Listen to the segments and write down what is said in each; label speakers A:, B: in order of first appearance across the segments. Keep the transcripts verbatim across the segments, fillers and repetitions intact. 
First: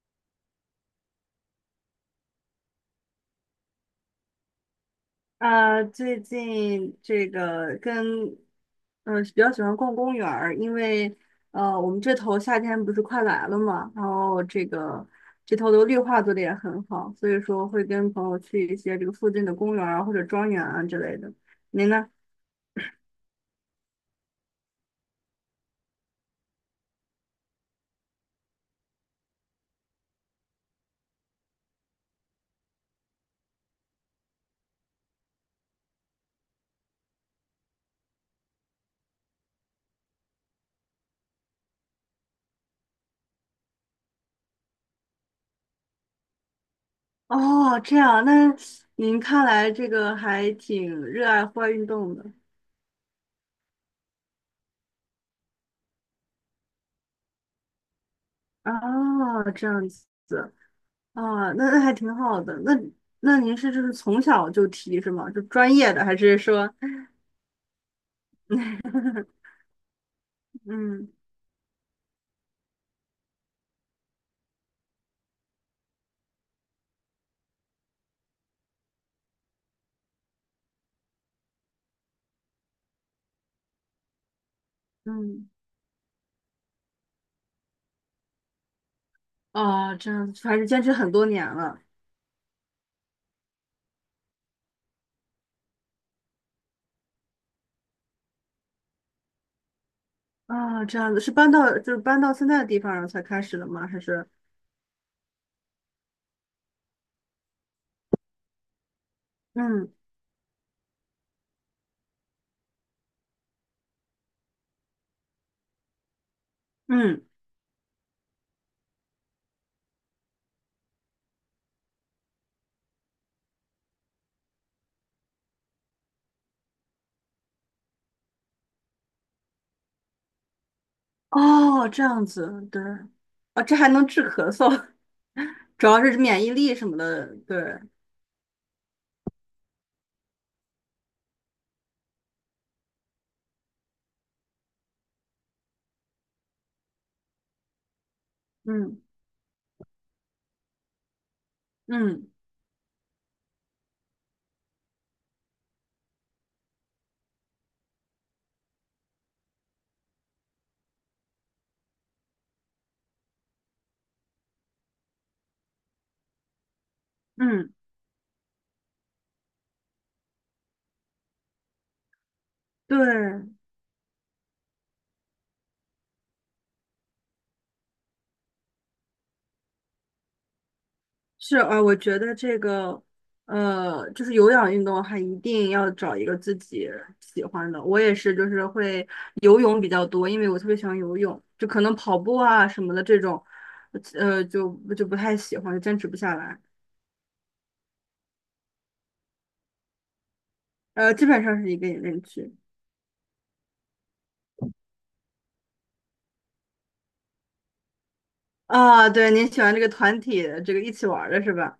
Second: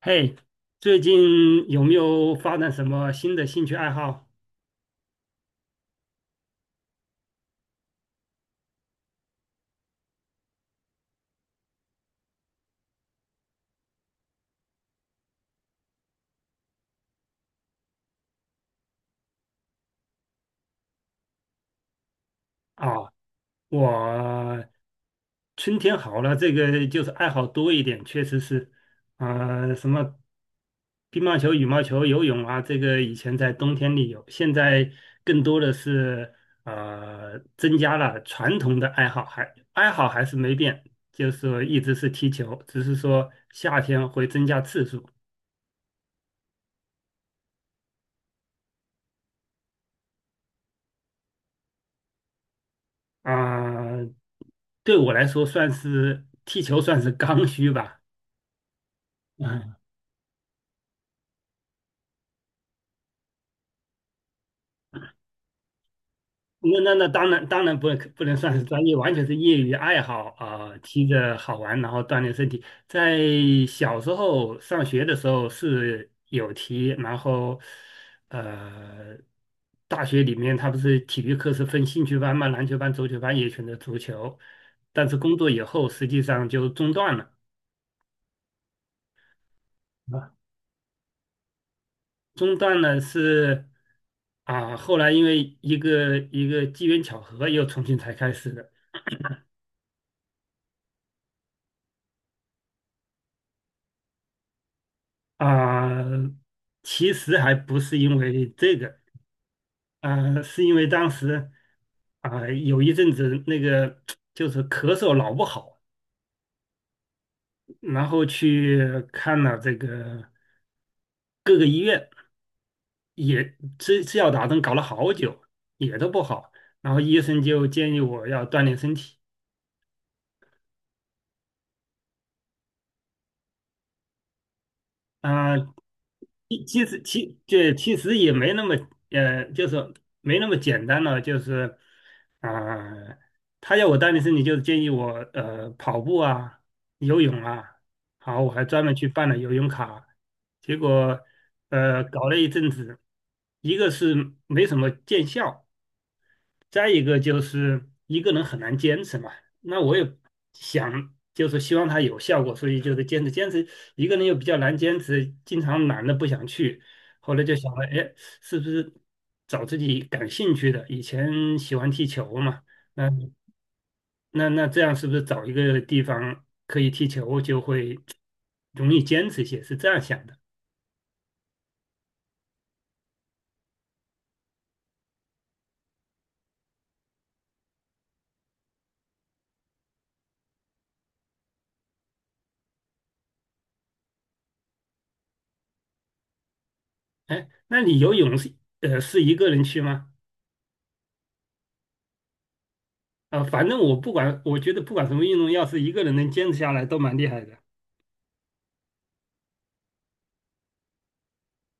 A: 嘿，最近有没有发展什么新的兴趣爱好
B: 啊，最近这个跟嗯、呃比较喜欢逛公园儿，因为呃我们这头夏天不是快来了嘛，然后这个这头的绿化做的也很好，所以说会跟朋友去一些这个附近的公园儿啊或者庄园啊之类的。您呢？
A: 啊？我春天好了，这个就是爱好多一点，确实是，啊、什么乒乓球、羽毛球、游泳啊，这个以前在冬天里有，现在更多的是呃增加了传统的爱好，还爱好还是没变，就是说一直是踢球，只是说夏天会增加次数。
B: 哦，这样，那您看来这个还挺热爱户外运动的
A: 啊、对我来说算是踢球算是刚需吧。
B: 啊，这
A: 嗯，
B: 样子啊，那那还挺好的。那那您是就是从小就踢是吗？就专业的还是说？
A: 那那那当然当然不不能算是 专业，完全是业余爱好啊、踢
B: 嗯
A: 着好玩，然后锻炼身体。在小时候上学的时候是有踢，然后呃，大学里面他不是体育课是分兴趣班嘛，篮球班、足球班也选择足球，但是工作
B: 嗯，
A: 以后实际上就中断了。
B: 哦，这
A: 啊。
B: 样子，还是坚持很多年了。
A: 中断呢是啊，后来因为一个一个机缘巧合，又重新才开始的
B: 啊，这样子是搬到就是搬到现在的地方然后才开始的吗？还是
A: 啊。其实还不是因为这个
B: 嗯
A: 啊，是因为当时啊有一阵子那个 就是咳嗽老不好，
B: 嗯
A: 然后去看了这个各个医院，也吃吃药打针搞了好久，也都不好。然后医生就建议我要锻炼身体。
B: 哦这样子，对，啊，这还能治咳嗽，
A: 啊，
B: 主要是免疫
A: 其
B: 力
A: 其
B: 什么
A: 实
B: 的，
A: 其
B: 对，
A: 这其实也没那么呃，就是没那么简单了，就是啊、他要我锻炼身体，就是建议我呃跑步啊、游泳啊，好，我还专门
B: 嗯
A: 去办了游泳卡，结果呃搞
B: 嗯
A: 了一阵子，一个是没什么见效，再一个就是一个人很难坚持嘛，那我也想就是希望他有效果，所以就是坚持坚持，一个人又比较难坚持，经常懒得不想去，后来就想
B: 嗯，
A: 了，哎，是不是找自己感兴趣的？以前喜欢踢球嘛，
B: 对
A: 那那那这样是不是找一个地方可以踢球就会容易坚持一些？是这样想的。
B: 是，呃，我觉得这个，呃，就是有氧运动的话一定要找一个自己喜欢的。我也是，就是会游泳比较多，因为我特别喜欢游泳，就可能跑步啊什么的这种，呃，就就不太喜欢，就坚持不下来。
A: 哎，那你游泳是呃是一个人去吗？
B: 呃，基本上是一个人去。
A: 呃，反正我不管，我觉得不管什么运动，要是一个人能坚持下来，都蛮厉害的。
B: 啊，对，您喜欢这个团体，这个一起玩儿的是吧？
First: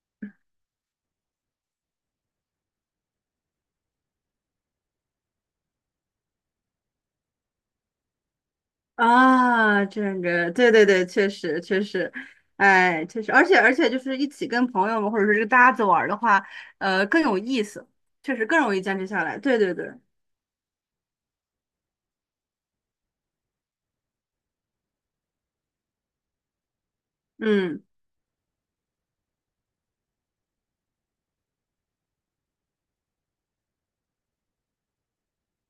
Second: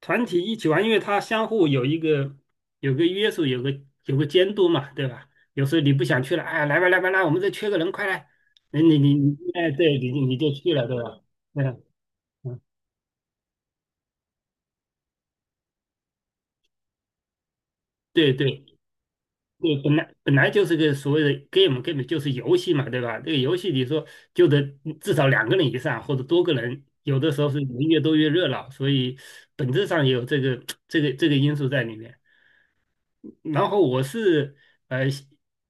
A: 团体一起玩，因为它相互有一个有个约束，有个有个监督嘛，对吧？有时候你不想去了，哎，来吧来吧来，我们这缺个人，快来！你你你，哎，
B: 啊，
A: 对，你
B: 这
A: 就你就
B: 个，对
A: 去
B: 对
A: 了，对
B: 对，
A: 吧？
B: 确实确
A: 嗯
B: 实，
A: 嗯，
B: 哎，确实，而且而且就是一起跟朋友们或者是这个搭子玩儿的话，呃，更有意思，
A: 对
B: 确实更
A: 对，
B: 容易坚持下来。对对
A: 对，
B: 对，
A: 本来本来就是个所谓的 game，game 就是游戏嘛，对吧？这个游戏你说就得至少两个人以上或者多个人，有的时候是人
B: 嗯
A: 越多越热闹，所以本质上也有这个这个这个因素在里面。然后我是呃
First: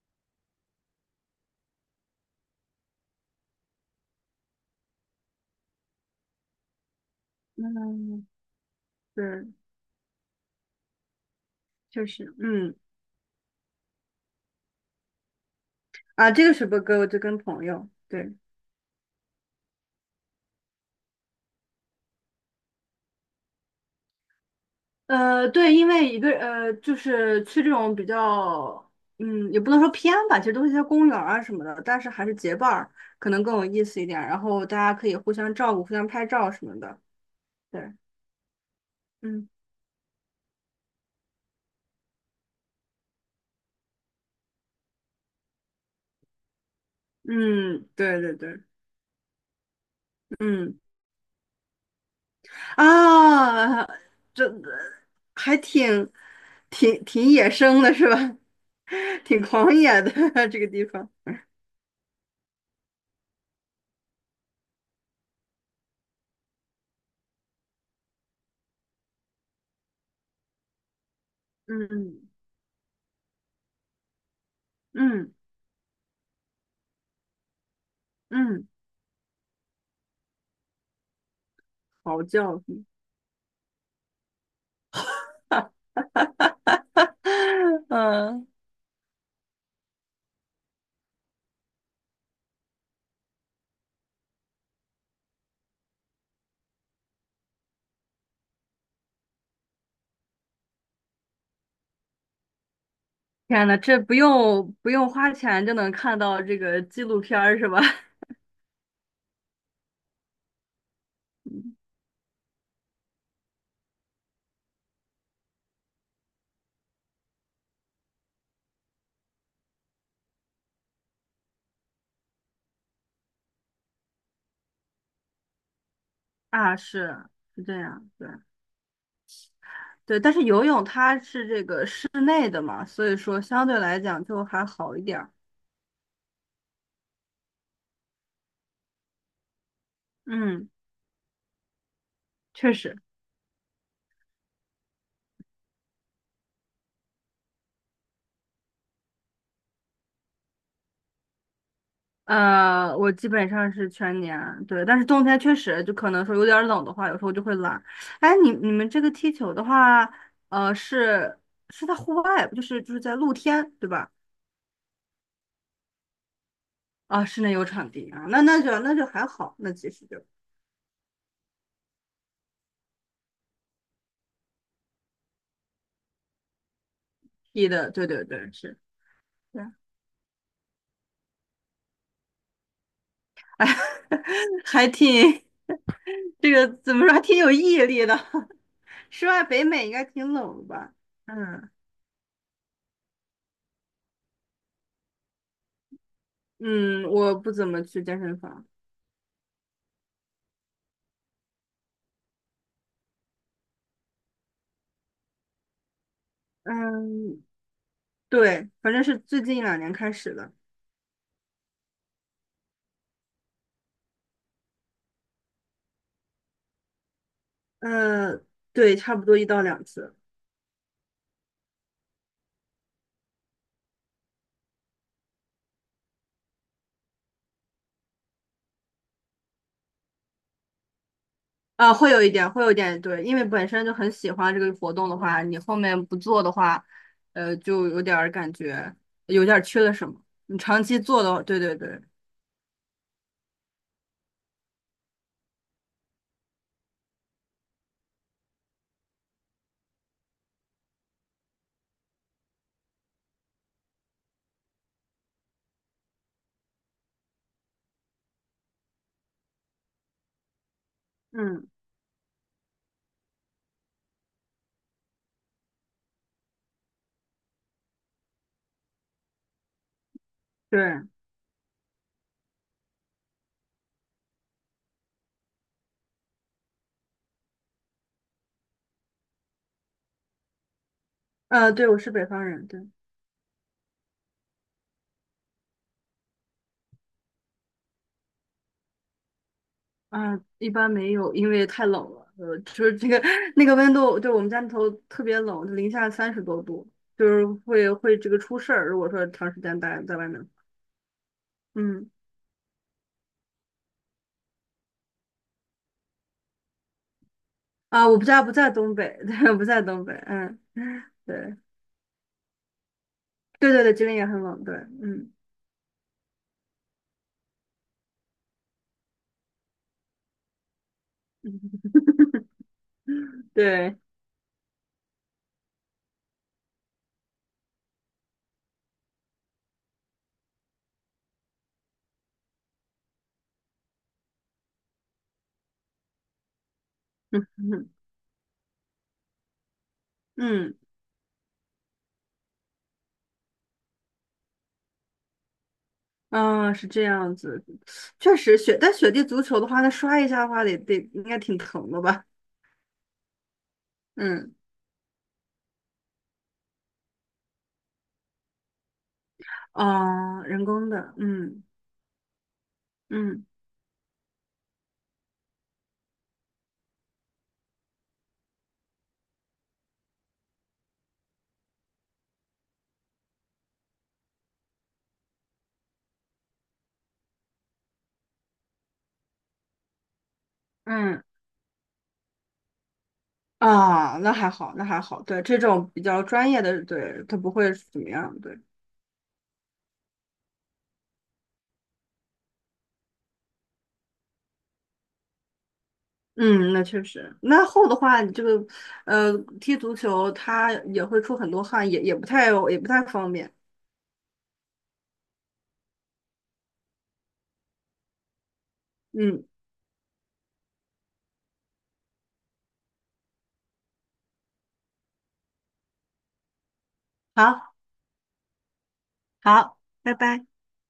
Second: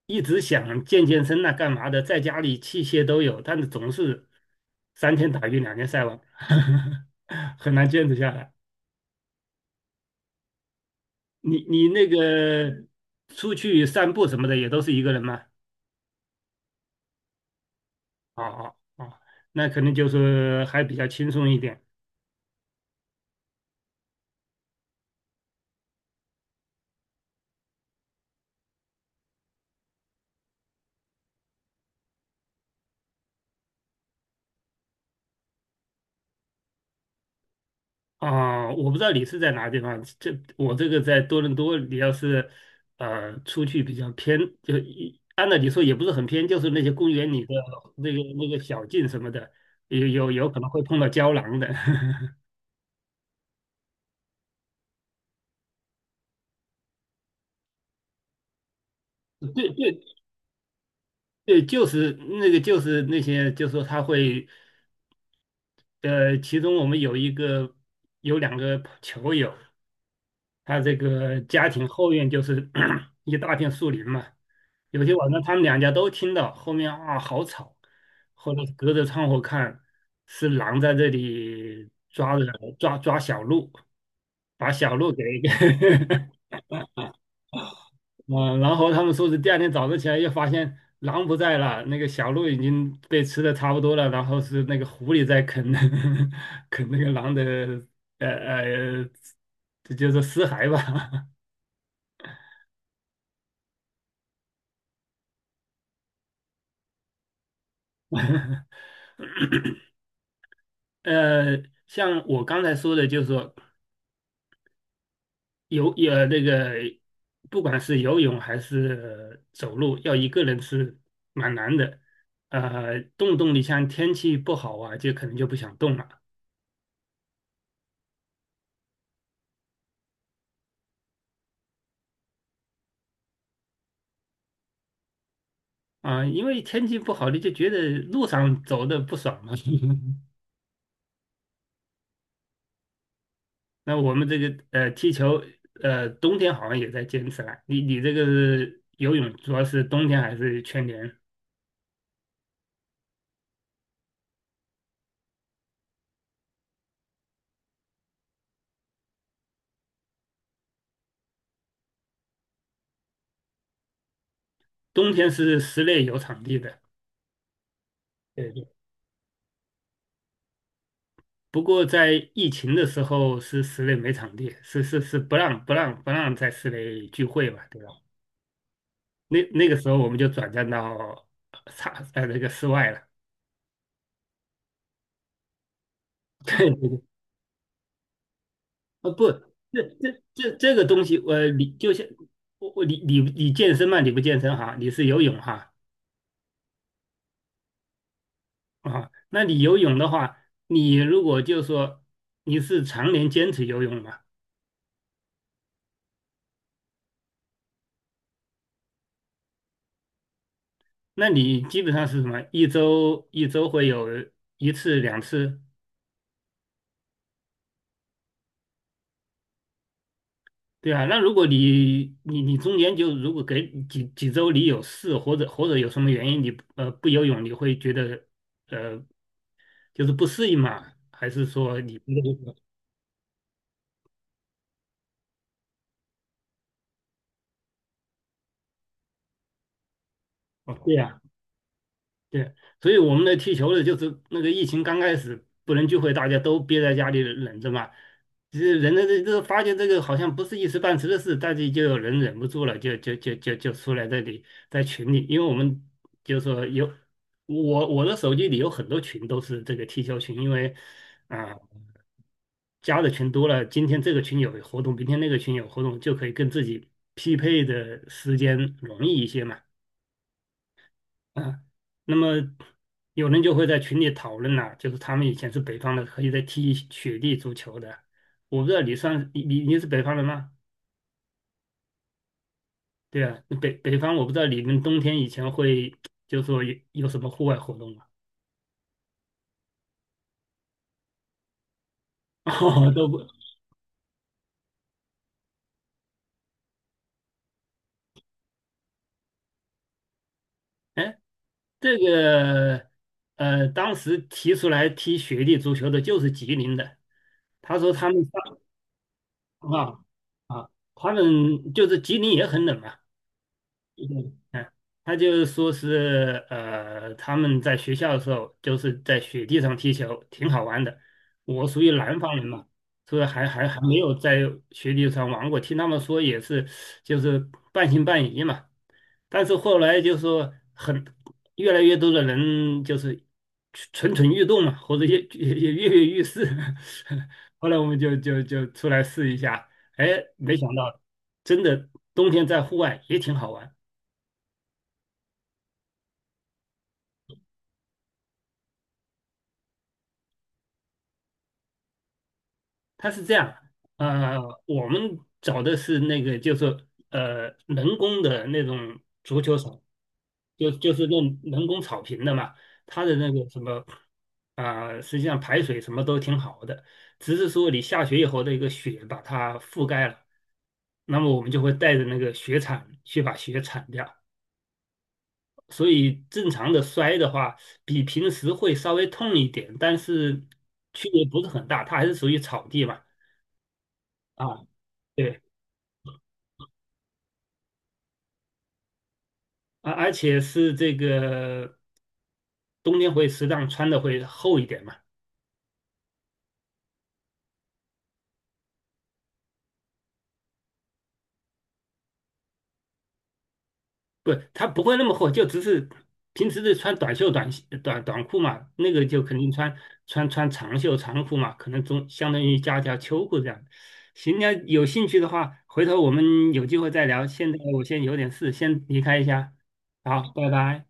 A: 一直想健健身呐、干嘛的，在家里器械都有，但是总是三天打鱼两天晒网，很难坚持
B: 嗯，
A: 下来。
B: 对，
A: 你你那
B: 确实，嗯
A: 个出去散步什么的也都是一个人吗？
B: 啊，这个是不歌我就跟朋友，对，
A: 哦哦哦，那可能就是还比较轻松一点
B: 呃，对，因为一个呃，就是去这种比较，嗯，也不能说偏吧，其实都是一些公园儿啊什么的，但是还是结伴儿可能更有意思一点，然后大家可以互相照顾、互相拍照什么的，对。
A: 啊。我不知道你是
B: 嗯。
A: 在哪个地方，这我这个在多伦多，你要是呃出去比较偏，就一按照你说也不是很偏，就是那些公园里的
B: 嗯，
A: 那个
B: 对对
A: 那个
B: 对，
A: 小径什么的，有有有可能
B: 嗯
A: 会碰到胶囊的。
B: 啊，这还挺挺挺野生的是吧？挺
A: 对
B: 狂
A: 对
B: 野的 这个地方。
A: 对，就是那个就是那些，就是说他会呃，其中我们有一个有两个球友，他这个家庭后
B: 嗯
A: 院就是 一大片树林嘛，有些晚
B: 嗯
A: 上他们两家都听到，后面啊好吵，后来
B: 嗯，
A: 隔着窗户看是狼在这里
B: 嚎
A: 抓着
B: 叫声。
A: 抓抓小鹿，把小鹿给 给
B: 嗯，
A: 嗯，然后他们说是第二天早上起来又发现狼不在了，那个小鹿已经被吃的差不多了，然后是那个狐狸在啃 啃那个狼的呃呃，这就是尸骸吧。
B: 天呐，这不用不用花钱就能看到这个纪录片儿是吧？
A: 呃，
B: 嗯
A: 像我刚才说的，就是说游呃那个，不管是游泳还是呃走路，要一个人是蛮难的。呃，动动你像天气不好啊，就可能就不想动了
B: 啊，是是这样，对对，但是游泳它是这个室内的嘛，所以说相对来讲就还好一点儿。
A: 啊，因为天气不好，你就觉得路上走的不爽嘛。
B: 嗯。确实，
A: 那我们这个呃踢球，呃冬天好像也在坚持了。你你这个是游泳主要是冬天还是全年？
B: 呃，我基本上是全年，对，但是冬天确实就可能说有点儿冷的话，有时候就会懒。哎，你你们这个踢球的话，呃，是是在户外，就是就是在露天，对吧？
A: 冬天是室内有场地的。
B: 啊，室内有场地啊，那那
A: 对。
B: 就那就还好，那其实就
A: 不过在疫情的时候是室内没场地，是是是不让不让不让在室内聚会嘛，
B: 踢
A: 对
B: 的，
A: 吧？
B: 对对对，是，
A: 那
B: 对，
A: 那个时候我们就转战到差呃那个室外了。
B: 哎，还挺 这个
A: 对对
B: 怎
A: 对，
B: 么说，还挺有毅力的。
A: 啊
B: 室
A: 不，
B: 外北
A: 这
B: 美应该
A: 这
B: 挺
A: 这
B: 冷的
A: 这个
B: 吧？
A: 东西，我
B: 嗯
A: 你就像我我你你你健身嘛，你不健身哈，你是游泳哈
B: 嗯，我不怎么去健身房。
A: 啊，那你游泳的话，你如果就说你是常年坚持游泳嘛，
B: 嗯，对，反正是最近一两年开始的。
A: 那你基本上是什么？一周一周会有一次两次。
B: 呃，对，差不多一到两次。
A: 对啊，那如果你你你中间就如果给几几周你有事或者或者有什么原因你不呃不游泳，你会觉得呃就是不适应嘛？还是说
B: 啊、
A: 你？
B: 会有一点，会有一点，对，因为本身就很喜欢这个活动的话，你后面不做的话，呃，就有点儿感觉有点儿缺了什么。你
A: 哦，
B: 长
A: 对
B: 期
A: 呀、
B: 做的话，对对对，
A: 对，所以我们的踢球的，就是那个疫情刚开始不能聚会，大家都憋在家里忍着嘛。这人的这这发现这个好像不是一时半时的事，大家就有人忍不住了，就就就就就出来这里在群里，因为我们就是说有我我的手机里有很多群都是这个踢球群，因为啊、
B: 嗯，
A: 加的群多了，今天这个群有活动，明天那个群有活动，就可以跟自己匹配的时间容易一些嘛。
B: 对，
A: 啊，那么有人就会在群里讨论了，就是他们以前是北方的，可以在踢雪地足球的。我不知道你算你你你是北方人吗？
B: 呃，对，我是北方人，对，
A: 对啊，北北方我不知道你们冬天以前会就说有有什么户外活动吗？
B: 啊、一般没有，因为太冷了，呃，就
A: 哦，
B: 是
A: 都
B: 这
A: 不，
B: 个 那个温度，对，我们家里头特别冷，零下三十多度，就是会会这个出事儿，如果说长时间待在外面，
A: 哎，这
B: 嗯。
A: 个呃，当时提出来踢雪地足球的就是吉林的，他说
B: 啊，
A: 他们
B: 我不在不
A: 上
B: 在东北，对，不在
A: 啊
B: 东北，嗯，
A: 啊，他
B: 对，
A: 们就是吉林也很冷啊。
B: 对对对，吉林也
A: 嗯，
B: 很冷，
A: 嗯，
B: 对，
A: 他就
B: 嗯
A: 是说是呃，他们在学校的时候就是在雪地上踢球，挺好玩的。我属
B: 嗯，
A: 于南方人嘛，所以还还还没
B: 对，
A: 有在雪地上玩过。听他们说也是，就是半信半疑嘛。但是后来就说很越来越多的人就是蠢蠢欲动嘛，或者也也也跃跃欲试。
B: 嗯
A: 后来我
B: 嗯
A: 们就就就出来试一下，哎，没想
B: 嗯，
A: 到真的冬天在户外也挺好玩。
B: 啊，是这样子，确实雪，但雪地足球的话，它摔一下的话得得应该挺疼的吧？
A: 它是这样，呃，
B: 嗯，
A: 我们找的是那个，就是呃，人工的那种足球场，
B: 啊，人
A: 就
B: 工
A: 就是
B: 的，
A: 用
B: 嗯
A: 人工草坪的嘛，它的那
B: 嗯
A: 个什么，啊、实际上排水什么都挺好的，只是说你下雪以后的一个雪把它覆盖了，那么我们就会带着那个雪铲去把雪铲掉，所以正常的摔的话，比平时会稍微痛一点，但是区
B: 嗯，
A: 别不是很大，它还是属于草地嘛，
B: 啊，那还
A: 啊。
B: 好，那还好，对，
A: 对。
B: 这种比较专业的，对，它不会怎么样，对。
A: 啊，而且是这个冬天会适当穿的会厚一点嘛，
B: 嗯，那确实。那厚的话，你这个呃，踢足球它也会出很多汗，也也不太也不太方便。
A: 不，它不会那么厚，就只是平时是穿短袖短袖短短裤嘛，那个就肯
B: 嗯，
A: 定穿穿穿长袖长裤嘛，可能中相当于加条秋裤这样。行，那有兴趣的话，回头我们有机会再聊。现在
B: 好，
A: 我先有点事，先离开一下，
B: 好，拜
A: 好，
B: 拜。
A: 拜拜。